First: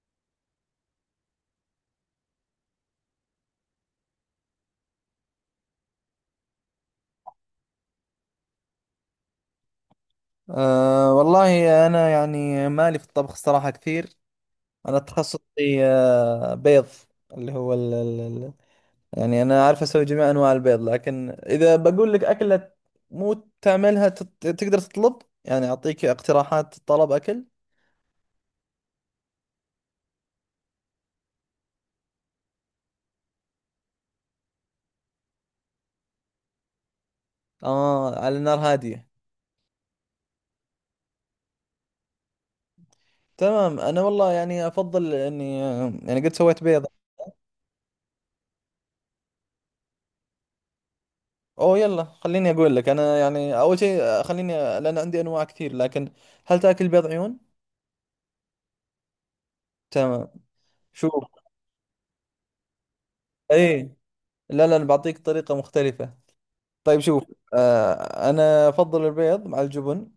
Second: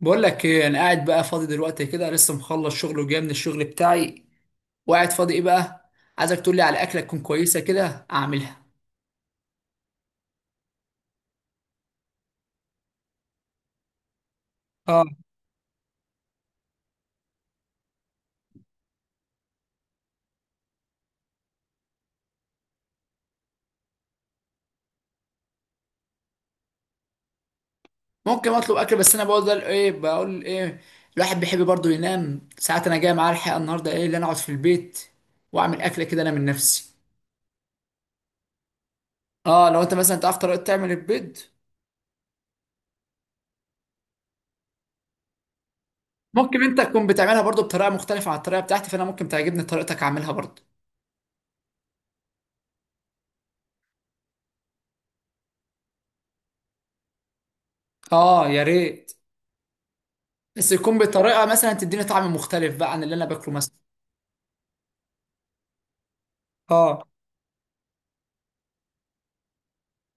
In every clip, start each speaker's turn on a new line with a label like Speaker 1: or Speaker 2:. Speaker 1: بقول لك ايه، انا قاعد بقى فاضي دلوقتي كده، لسه مخلص شغل وجاي من الشغل بتاعي وقاعد فاضي. ايه بقى عايزك تقول لي على اكله تكون كويسه كده اعملها.
Speaker 2: أه والله أنا يعني مالي في الطبخ الصراحة كثير. أنا
Speaker 1: اه
Speaker 2: تخصصي بيض. اللي هو ال ال ال يعني أنا أعرف أسوي جميع أنواع البيض، لكن إذا بقول لك أكلة مو تعملها تقدر تطلب، يعني أعطيك اقتراحات طلب أكل.
Speaker 1: ممكن اطلب اكل، بس انا بقول ده ايه، بقول ايه. الواحد بيحب برضه ينام ساعات، انا جاي معاه الحقيقه النهارده. ايه اللي انا اقعد في البيت واعمل اكله كده انا من نفسي.
Speaker 2: آه، على نار هادية.
Speaker 1: اه لو انت مثلا تعرف طريقه تعمل البيض.
Speaker 2: تمام، أنا والله يعني أفضل إني يعني قد
Speaker 1: ممكن
Speaker 2: سويت
Speaker 1: انت
Speaker 2: بيض.
Speaker 1: تكون بتعملها برضه بطريقه مختلفه عن الطريقه بتاعتي، فانا ممكن تعجبني طريقتك اعملها برضه.
Speaker 2: أوه يلا، خليني أقول لك. أنا يعني أول شيء خليني، لأن عندي أنواع كثير. لكن هل تاكل بيض عيون؟
Speaker 1: اه يا ريت،
Speaker 2: تمام.
Speaker 1: بس يكون
Speaker 2: شوف.
Speaker 1: بطريقه مثلا تديني طعم مختلف بقى عن اللي انا باكله مثلا.
Speaker 2: ايه. لا لا، أنا بعطيك طريقة مختلفة. طيب
Speaker 1: اه
Speaker 2: شوف. أنا أفضل البيض مع الجبن،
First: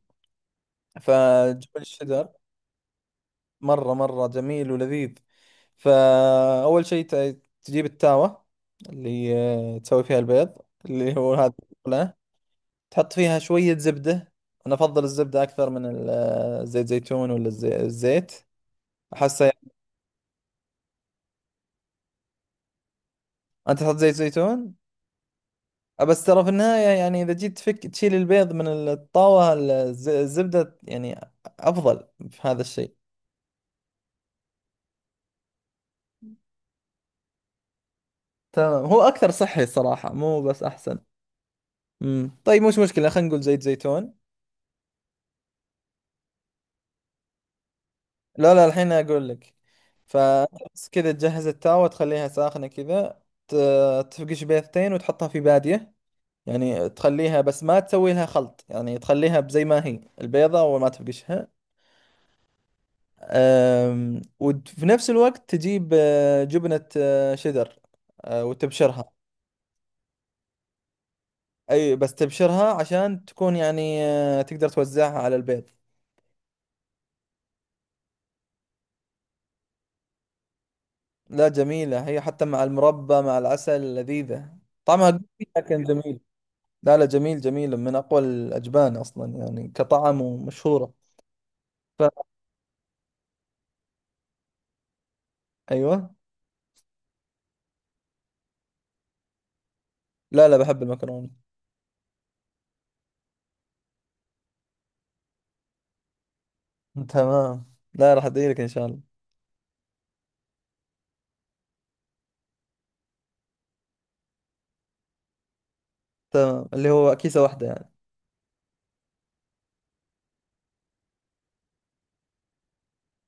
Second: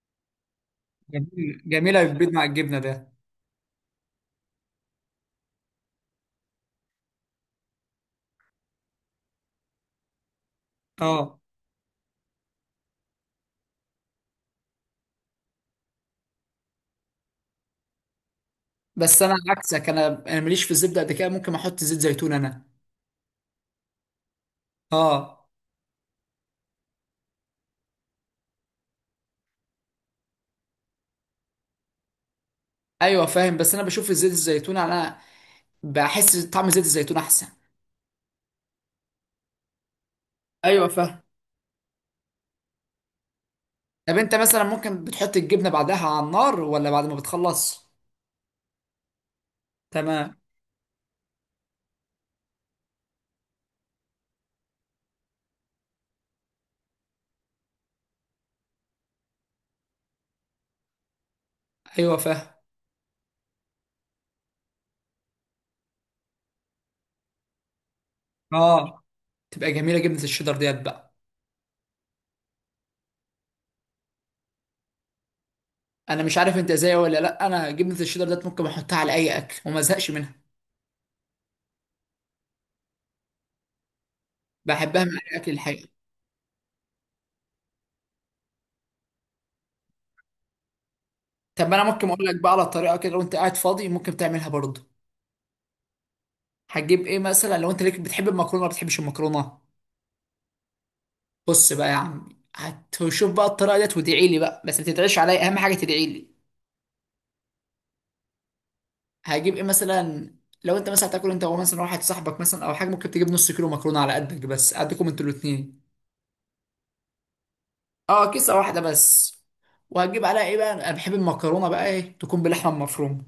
Speaker 1: جميل،
Speaker 2: فجبن
Speaker 1: جميله بالبيض
Speaker 2: الشيدر
Speaker 1: مع الجبنه ده.
Speaker 2: مرة مرة جميل ولذيذ. فأول شيء تجيب التاوة اللي تسوي فيها البيض، اللي هو
Speaker 1: اه
Speaker 2: هذا. لا، تحط فيها شوية زبدة. أنا أفضل الزبدة أكثر من زيت زيتون، ولا الزيت.
Speaker 1: بس انا
Speaker 2: أحسه.
Speaker 1: عكسك، انا ماليش في الزبده قد كده، ممكن احط زيت زيتون انا.
Speaker 2: أنت تحط زيت زيتون.
Speaker 1: اه
Speaker 2: بس ترى في النهاية يعني إذا جيت تفك تشيل البيض من الطاوة الزبدة يعني أفضل في هذا الشيء.
Speaker 1: ايوه فاهم، بس انا بشوف زيت الزيتون انا، بحس طعم زيت الزيتون احسن.
Speaker 2: تمام، هو أكثر صحي صراحة، مو بس
Speaker 1: ايوه
Speaker 2: أحسن.
Speaker 1: فاهم.
Speaker 2: طيب، مش مشكلة، خلينا نقول زيت زيتون.
Speaker 1: طب انت مثلا ممكن بتحط الجبنه بعدها على النار ولا بعد ما بتخلص؟
Speaker 2: لا لا، الحين أقول لك.
Speaker 1: تمام.
Speaker 2: فبس كذا تجهز التاوة، تخليها ساخنة كذا. تفقش بيضتين وتحطها في بادية، يعني تخليها، بس ما تسوي لها خلط، يعني تخليها زي ما هي البيضة وما تفقشها.
Speaker 1: ايوه فاهم.
Speaker 2: وفي نفس الوقت تجيب جبنة شيدر.
Speaker 1: اه
Speaker 2: وتبشرها.
Speaker 1: تبقى جميله جبنه الشيدر ديت بقى.
Speaker 2: أي بس تبشرها عشان تكون يعني تقدر توزعها على البيض.
Speaker 1: انا مش عارف انت زيي ولا لا، انا جبنه الشيدر ديت ممكن احطها على اي اكل وما ازهقش منها.
Speaker 2: لا جميلة، هي حتى مع المربى مع العسل لذيذة.
Speaker 1: بحبها مع
Speaker 2: طعمها قوي،
Speaker 1: اي اكل
Speaker 2: لكن
Speaker 1: الحقيقه.
Speaker 2: جميل. لا لا، جميل جميل، من أقوى الأجبان أصلا يعني كطعم، ومشهورة.
Speaker 1: طب انا ممكن
Speaker 2: ف...
Speaker 1: اقول لك بقى على طريقه كده، لو انت قاعد فاضي ممكن تعملها برضه.
Speaker 2: أيوة.
Speaker 1: هتجيب ايه مثلا؟ لو انت ليك بتحب المكرونه، ما بتحبش المكرونه؟
Speaker 2: لا لا، بحب المكرونة.
Speaker 1: بص بقى يا عم، هتشوف بقى الطريقه ديت، وادعي لي بقى، بس ما تدعيش عليا، اهم حاجه تدعي لي.
Speaker 2: تمام، لا، راح أدعي لك إن شاء الله.
Speaker 1: هجيب ايه مثلا؟ لو انت مثلا تاكل انت ومثلا واحد صاحبك مثلا او حاجه، ممكن تجيب 1/2 كيلو مكرونه على قدك، بس قدكم انتوا الاثنين.
Speaker 2: تمام، اللي هو كيسة واحدة يعني.
Speaker 1: اه كيسه واحده بس. وهتجيب عليها ايه بقى؟ انا بحب المكرونه بقى ايه تكون باللحمه المفرومه.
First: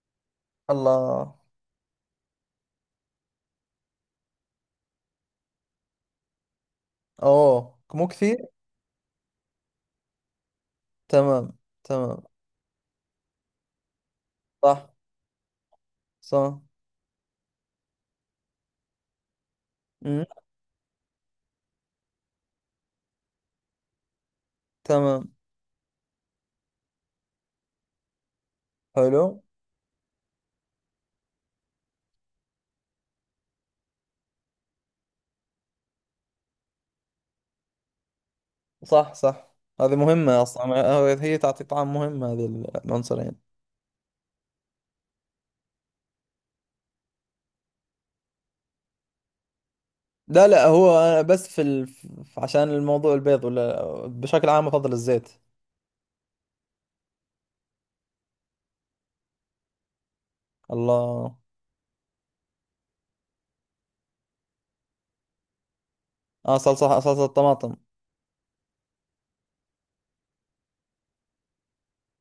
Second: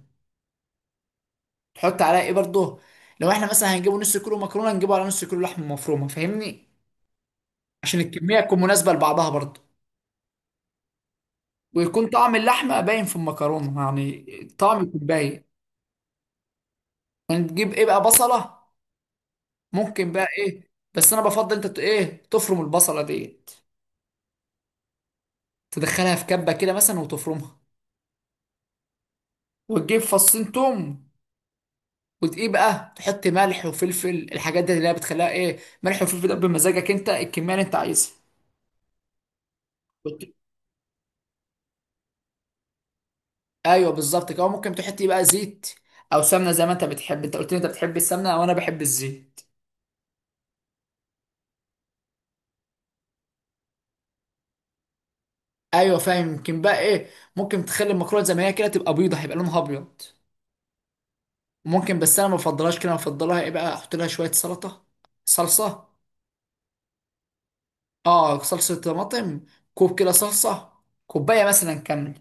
Speaker 2: الله.
Speaker 1: تحط عليها ايه برضه؟ لو احنا مثلا هنجيبوا 1/2 كيلو مكرونه، نجيبه على 1/2 كيلو لحمه مفرومه، فاهمني؟
Speaker 2: أوه،
Speaker 1: عشان
Speaker 2: مو كثير.
Speaker 1: الكمية تكون مناسبة لبعضها برضه،
Speaker 2: تمام.
Speaker 1: ويكون
Speaker 2: تمام.
Speaker 1: طعم اللحمة باين في المكرونة، يعني الطعم
Speaker 2: صح.
Speaker 1: يكون باين.
Speaker 2: صح.
Speaker 1: هنجيب ايه بقى؟ بصلة. ممكن
Speaker 2: مم.
Speaker 1: بقى ايه، بس انا بفضل انت ايه تفرم البصلة ديت،
Speaker 2: تمام.
Speaker 1: تدخلها في كبة كده مثلا وتفرمها.
Speaker 2: حلو.
Speaker 1: وتجيب 2 توم، وتقيه بقى، تحط ملح وفلفل، الحاجات دي اللي هي بتخليها ايه، ملح وفلفل ده بمزاجك انت، الكمية اللي انت عايزها.
Speaker 2: صح. صح. هذه
Speaker 1: وت-
Speaker 2: مهمة أصلا، هي تعطي طعم مهم هذه، العنصرين.
Speaker 1: ايوه بالظبط كده. ممكن تحط إيه بقى، زيت او سمنة زي ما انت بتحب. انت قلت لي انت بتحب السمنة وانا بحب الزيت.
Speaker 2: لا لا، هو أنا بس عشان الموضوع البيض، ولا بشكل عام أفضل الزيت.
Speaker 1: ايوه فاهم. يمكن بقى ايه، ممكن تخلي المكرونه زي ما هي كده تبقى بيضه، هيبقى لونها ابيض.
Speaker 2: الله.
Speaker 1: ممكن، بس انا ما بفضلهاش كده. أنا بفضلها ايه بقى، احط لها شويه سلطه، صلصه.
Speaker 2: آه، صلصة صلصة الطماطم.
Speaker 1: اه صلصه طماطم. كوب كده صلصه، كوبايه مثلا كامله.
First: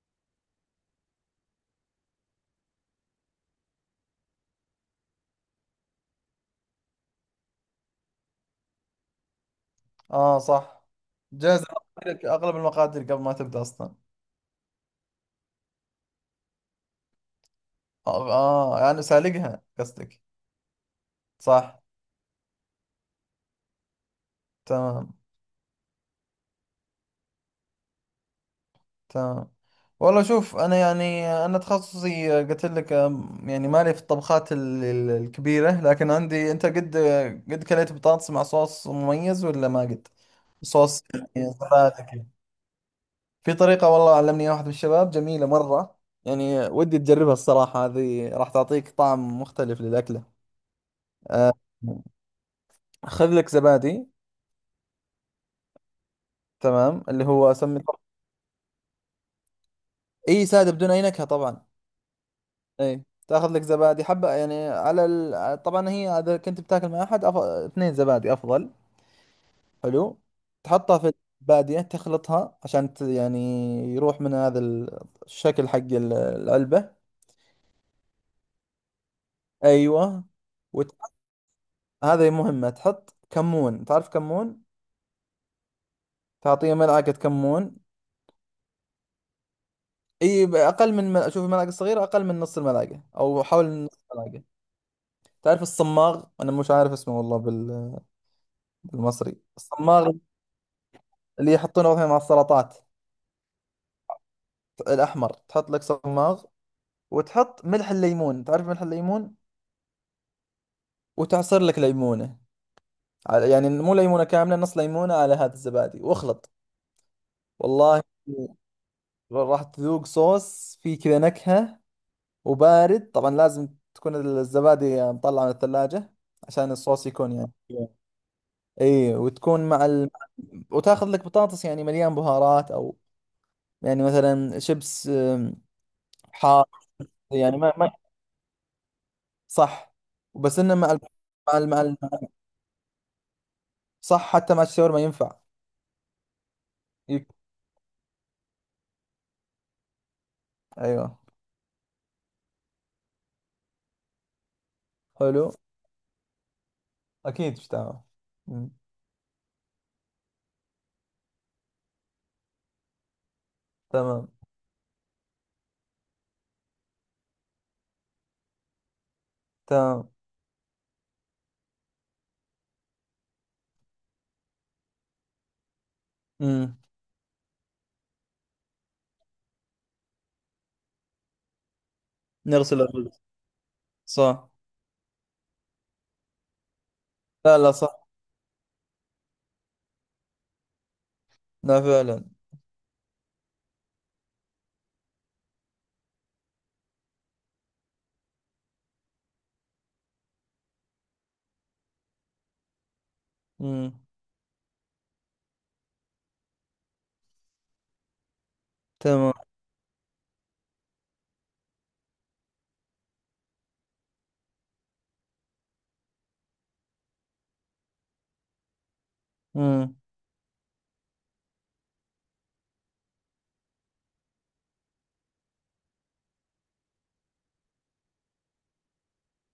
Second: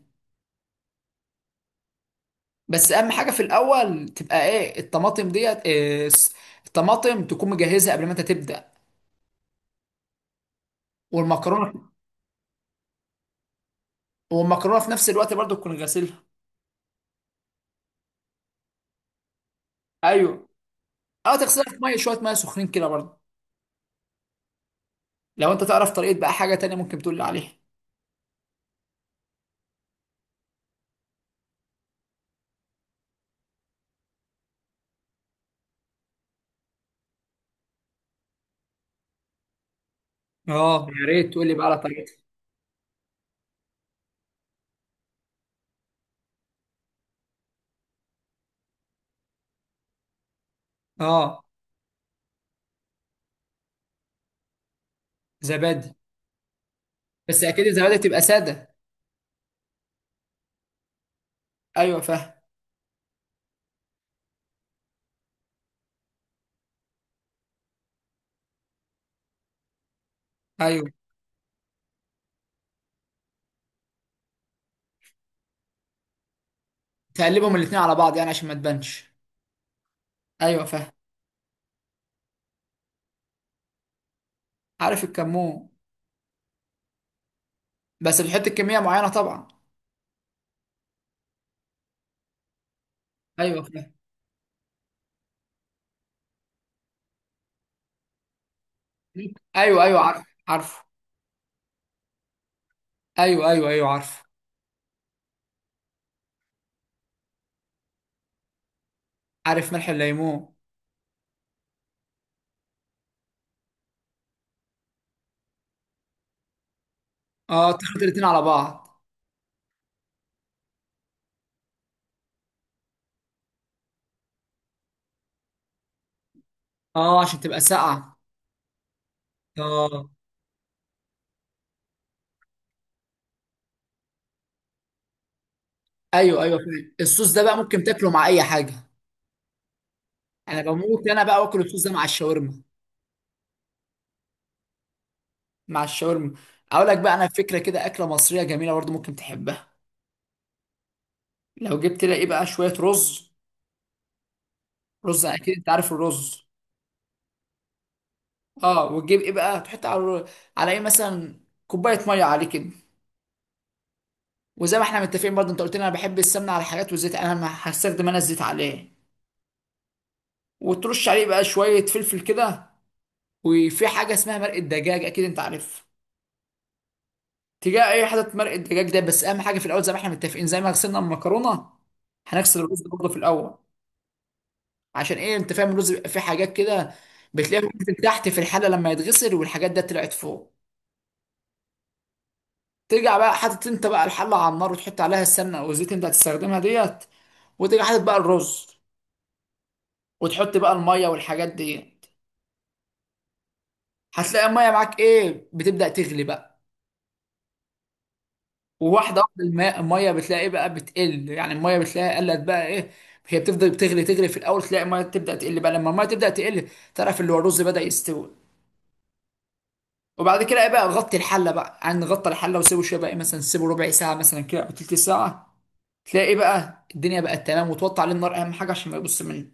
Speaker 1: بس اهم حاجه في الاول تبقى ايه، الطماطم ديت إيه، الطماطم تكون مجهزها قبل ما انت تبدا،
Speaker 2: آه، صح. جاهز
Speaker 1: والمكرونه.
Speaker 2: لك أغلب المقادير قبل ما تبدأ أصلا.
Speaker 1: والمكرونه في نفس الوقت برضو تكون غاسلها.
Speaker 2: آه، آه، يعني سالقها قصدك.
Speaker 1: ايوه. اه تغسلها في
Speaker 2: صح.
Speaker 1: ميه، شويه ميه سخنين كده برضو.
Speaker 2: تمام.
Speaker 1: لو انت تعرف طريقه بقى حاجه تانية ممكن تقول لي عليها.
Speaker 2: تمام، والله شوف، انا يعني انا تخصصي قلت لك يعني مالي في الطبخات الكبيره، لكن عندي انت قد، قد كليت بطاطس مع صوص مميز ولا ما قد.
Speaker 1: اه
Speaker 2: صوص،
Speaker 1: يا ريت تقول
Speaker 2: يعني
Speaker 1: لي بقى على
Speaker 2: سلطة
Speaker 1: طريقتها.
Speaker 2: كذا. في طريقه، والله علمني واحد من الشباب جميله مره، يعني ودي تجربها الصراحه، هذه راح تعطيك طعم مختلف للاكله.
Speaker 1: اه.
Speaker 2: أه، خذ لك زبادي.
Speaker 1: زبادي.
Speaker 2: تمام، اللي
Speaker 1: بس
Speaker 2: هو
Speaker 1: اكيد
Speaker 2: اسمي.
Speaker 1: الزبادي تبقى ساده.
Speaker 2: اي، ساده بدون اي نكهه طبعا.
Speaker 1: ايوه فاهم.
Speaker 2: اي، تاخذ لك زبادي حبة، يعني على طبعا هي، اذا كنت بتاكل مع احد، اثنين زبادي افضل. حلو.
Speaker 1: ايوه.
Speaker 2: تحطها في الزبادية، تخلطها عشان يعني يروح من هذا الشكل حق العلبة.
Speaker 1: تقلبهم الاتنين على بعض يعني عشان ما تبانش.
Speaker 2: ايوه.
Speaker 1: ايوه فاهم.
Speaker 2: وت... هذا مهمة، تحط كمون، تعرف كمون.
Speaker 1: عارف الكمون.
Speaker 2: تعطيه ملعقة كمون.
Speaker 1: بس بتحط كميه معينه طبعا.
Speaker 2: اي، اقل من شوف الملعقة الصغيرة، اقل من نص الملعقة او
Speaker 1: ايوه
Speaker 2: حول
Speaker 1: فاهم.
Speaker 2: نص الملعقة. تعرف الصماغ؟ انا مش عارف اسمه والله بالمصري
Speaker 1: ايوه ايوه
Speaker 2: الصماغ،
Speaker 1: عارف عارف.
Speaker 2: اللي يحطونه مثلا مع السلطات،
Speaker 1: ايوه ايوه ايوه عارف.
Speaker 2: الأحمر، تحط لك صماغ. وتحط ملح الليمون، تعرف ملح الليمون.
Speaker 1: عارف ملح الليمون.
Speaker 2: وتعصر لك ليمونة، يعني مو ليمونة كاملة، نص ليمونة على هذا الزبادي، واخلط.
Speaker 1: اه تخلط
Speaker 2: والله
Speaker 1: الاتنين على بعض.
Speaker 2: راح تذوق صوص فيه كذا نكهة. وبارد طبعا، لازم تكون الزبادي مطلعة من الثلاجة، عشان الصوص
Speaker 1: اه
Speaker 2: يكون
Speaker 1: عشان
Speaker 2: يعني.
Speaker 1: تبقى ساقعه.
Speaker 2: اي، وتكون مع
Speaker 1: اه.
Speaker 2: وتاخذ لك بطاطس يعني مليان بهارات، او يعني مثلا شيبس
Speaker 1: ايوه ايوه
Speaker 2: حار،
Speaker 1: فاهم. الصوص ده بقى
Speaker 2: يعني ما
Speaker 1: ممكن
Speaker 2: ما
Speaker 1: تاكله مع اي حاجه.
Speaker 2: صح، بس
Speaker 1: انا
Speaker 2: انه مع
Speaker 1: بموت انا بقى
Speaker 2: مع
Speaker 1: واكل
Speaker 2: مع
Speaker 1: الصوص ده مع الشاورما.
Speaker 2: صح، حتى مع الشاورما ينفع.
Speaker 1: مع الشاورما. اقول لك بقى
Speaker 2: يك.
Speaker 1: انا فكره كده، اكله مصريه جميله برضه ممكن تحبها.
Speaker 2: ايوه.
Speaker 1: لو جبت لها ايه بقى، شويه رز. رز،
Speaker 2: حلو.
Speaker 1: اكيد انت عارف الرز.
Speaker 2: اكيد، مش تمام. مم.
Speaker 1: اه. وتجيب ايه بقى، تحط على على ايه مثلا، كوبايه ميه عليه كده.
Speaker 2: تمام.
Speaker 1: وزي ما احنا متفقين برضه، انت قلت لي انا بحب السمنه على الحاجات والزيت، انا ما هستخدم انا الزيت عليه.
Speaker 2: تمام.
Speaker 1: وترش عليه بقى شويه فلفل كده. وفي حاجه اسمها مرق الدجاج، اكيد انت عارفها.
Speaker 2: مم.
Speaker 1: تجاه اي حاجه مرق الدجاج ده. بس اهم حاجه في الاول، زي ما احنا متفقين، زي ما غسلنا المكرونه، هنغسل
Speaker 2: نغسل
Speaker 1: الرز برضه في
Speaker 2: الرز.
Speaker 1: الاول.
Speaker 2: صح.
Speaker 1: عشان ايه؟ انت فاهم الرز بيبقى فيه حاجات كده،
Speaker 2: لا
Speaker 1: بتلاقيها
Speaker 2: لا،
Speaker 1: بتنزل
Speaker 2: صح.
Speaker 1: تحت في الحله لما يتغسل، والحاجات ده طلعت فوق.
Speaker 2: لا فعلا.
Speaker 1: ترجع بقى حاطط انت بقى الحله على النار، وتحط عليها السمنه او الزيت اللي انت هتستخدمها ديت. وتيجي حاطط بقى الرز، وتحط بقى الميه والحاجات ديت.
Speaker 2: مم.
Speaker 1: هتلاقي الميه معاك ايه بتبدا تغلي بقى. وواحده
Speaker 2: تمام.
Speaker 1: واحده الماء الميه بتلاقي ايه بقى بتقل، يعني الميه بتلاقيها قلت بقى ايه. هي بتفضل بتغلي تغلي في الاول، تلاقي الميه تبدا تقل بقى، لما الميه تبدا تقل تعرف اللي هو الرز بدا يستوي.
Speaker 2: مم.
Speaker 1: وبعد كده ايه بقى، نغطي الحله بقى، يعني نغطي الحله وسيبه شويه بقى إيه، مثلا سيبه 1/4 ساعه مثلا كده او 1/3 ساعه. تلاقي إيه بقى الدنيا بقت تمام، وتوطي عليه النار اهم حاجه عشان ما يبص منه.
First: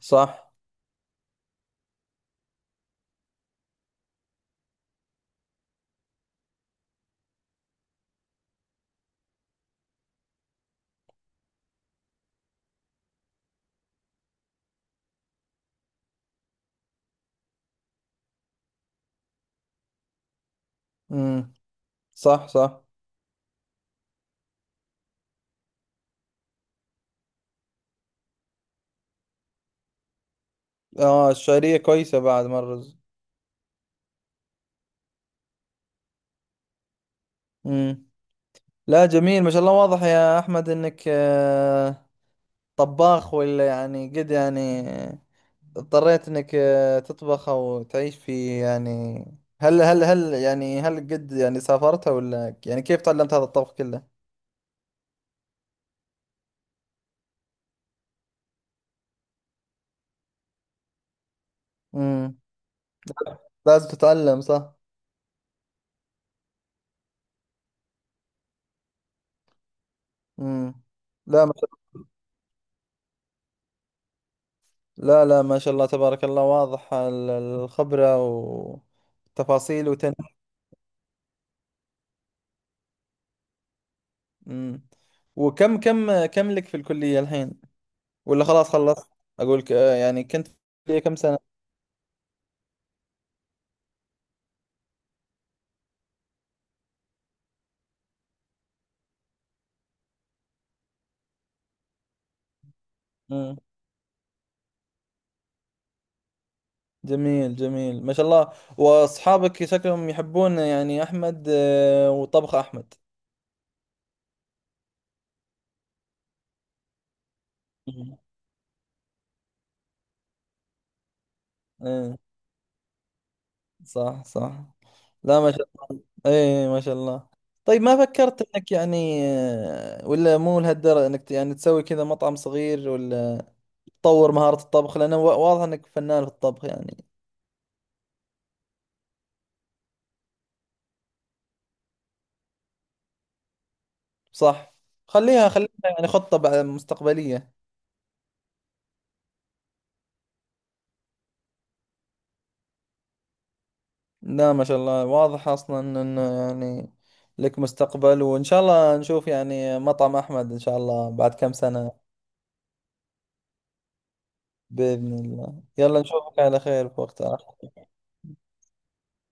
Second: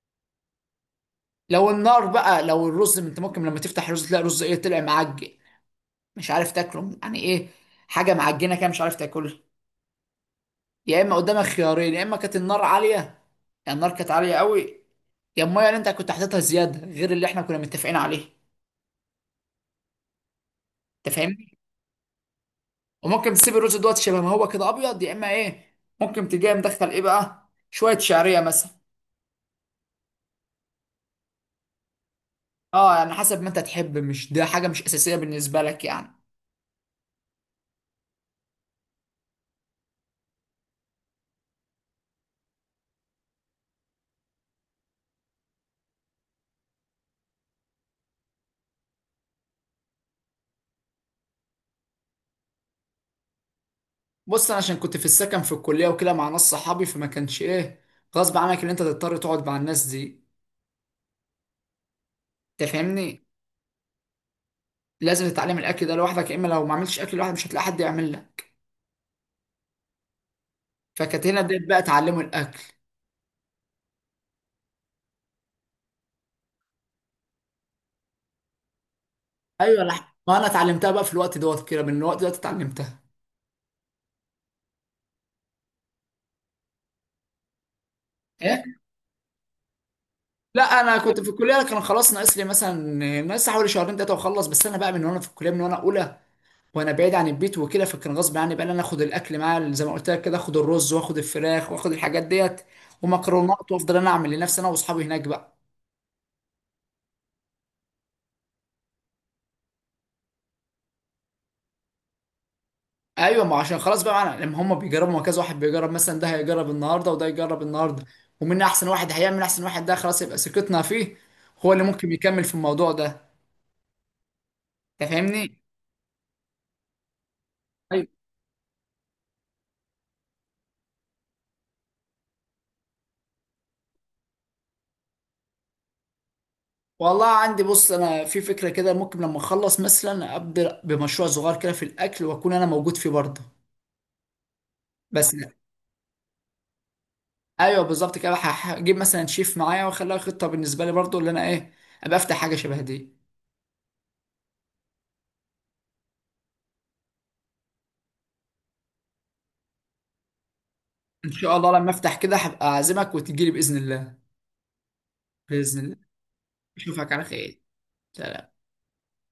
Speaker 2: صح.
Speaker 1: لو النار بقى، لو الرز انت ممكن لما تفتح الرز تلاقي رز ايه، طلع معجن، مش عارف تاكله يعني ايه، حاجه معجنه كده مش عارف تاكلها. يا اما قدامك خيارين، يا اما كانت النار عاليه، يعني النار كانت عاليه قوي، يا الميه اللي انت كنت حاططها زياده غير اللي احنا كنا متفقين عليه. انت
Speaker 2: مم.
Speaker 1: فاهمني.
Speaker 2: صح صح.
Speaker 1: وممكن تسيب الرز دوت شبه ما هو كده ابيض، يا اما ايه ممكن تجي مدخل ايه بقى شويه شعريه مثلا.
Speaker 2: اه، الشعرية كويسة بعد ما
Speaker 1: اه
Speaker 2: الرز.
Speaker 1: يعني حسب ما انت تحب، مش ده حاجه مش اساسيه بالنسبه لك يعني.
Speaker 2: مم. لا جميل، ما شاء الله، واضح يا احمد انك طباخ، ولا يعني قد يعني اضطريت انك تطبخ او تعيش في، يعني هل يعني هل قد يعني سافرت، ولا يعني كيف تعلمت هذا الطبخ كله؟
Speaker 1: بص انا عشان كنت في السكن في الكليه وكده مع ناس صحابي، فما كانش ايه، غصب عنك ان انت تضطر تقعد مع الناس دي،
Speaker 2: امم.
Speaker 1: تفهمني.
Speaker 2: لازم تتعلم صح؟
Speaker 1: لازم تتعلم الاكل ده لوحدك، يا اما لو ما عملتش اكل لوحدك مش هتلاقي حد يعمل لك.
Speaker 2: امم.
Speaker 1: فكانت هنا
Speaker 2: لا ما
Speaker 1: بدأت بقى
Speaker 2: شاء-
Speaker 1: اتعلموا الاكل.
Speaker 2: لا لا، ما شاء الله تبارك الله، واضح الخبرة
Speaker 1: ايوه
Speaker 2: والتفاصيل
Speaker 1: لا،
Speaker 2: وتن.
Speaker 1: ما انا اتعلمتها بقى في الوقت دوت كده، من الوقت دوت اتعلمتها.
Speaker 2: امم. وكم كم كم لك في الكلية الحين؟ ولا خلاص خلصت؟ اقول يعني كنت في
Speaker 1: لا انا
Speaker 2: الكلية كم
Speaker 1: كنت في
Speaker 2: سنة؟
Speaker 1: الكليه، أنا كان خلاص ناقص لي مثلا، ناقص حوالي شهرين ثلاثه واخلص. بس انا بقى من وانا في الكليه، من وانا اولى وانا بعيد عن البيت وكده، فكان غصب عني بقى إن انا اخد الاكل معايا زي ما قلت لك كده، اخد الرز واخد الفراخ واخد الحاجات ديت ومكرونات، وافضل انا اعمل لنفسي انا واصحابي هناك بقى.
Speaker 2: جميل جميل، ما شاء الله، واصحابك شكلهم يحبون يعني احمد وطبخ احمد.
Speaker 1: ايوه ما عشان خلاص بقى معنا لما هم بيجربوا، ما كذا واحد بيجرب مثلا، ده هيجرب النهارده وده يجرب النهارده.
Speaker 2: مم.
Speaker 1: ومين احسن واحد، هيعمل احسن واحد ده خلاص يبقى ثقتنا فيه، هو اللي ممكن
Speaker 2: ايه.
Speaker 1: يكمل في الموضوع ده.
Speaker 2: صح صح.
Speaker 1: أنت
Speaker 2: لا ما
Speaker 1: فاهمني.
Speaker 2: شاء ايه، ما شاء الله. طيب، ما فكرت انك يعني ولا مو لهالدرجة انك يعني تسوي كذا مطعم صغير، ولا تطور مهارة الطبخ، لانه واضح انك فنان في الطبخ يعني.
Speaker 1: والله عندي بص، انا في فكره كده ممكن لما اخلص مثلا ابدا بمشروع صغير كده في الاكل واكون انا موجود فيه برضه.
Speaker 2: صح.
Speaker 1: بس
Speaker 2: خليها خليها يعني خطة مستقبلية.
Speaker 1: ايوه بالظبط كده. هجيب مثلا شيف معايا واخليها خطه بالنسبه لي برضه، اللي انا ايه ابقى افتح حاجه شبه دي.
Speaker 2: لا ما شاء الله، واضح اصلا انه، يعني لك مستقبل، وان شاء الله نشوف يعني مطعم احمد ان شاء الله
Speaker 1: ان
Speaker 2: بعد كم
Speaker 1: شاء الله لما
Speaker 2: سنة.
Speaker 1: افتح كده هبقى اعزمك وتجيلي باذن الله.
Speaker 2: باذن الله،
Speaker 1: باذن الله.
Speaker 2: يلا نشوفك على خير في
Speaker 1: اشوفك
Speaker 2: وقت
Speaker 1: على
Speaker 2: آخر.
Speaker 1: خير. سلام.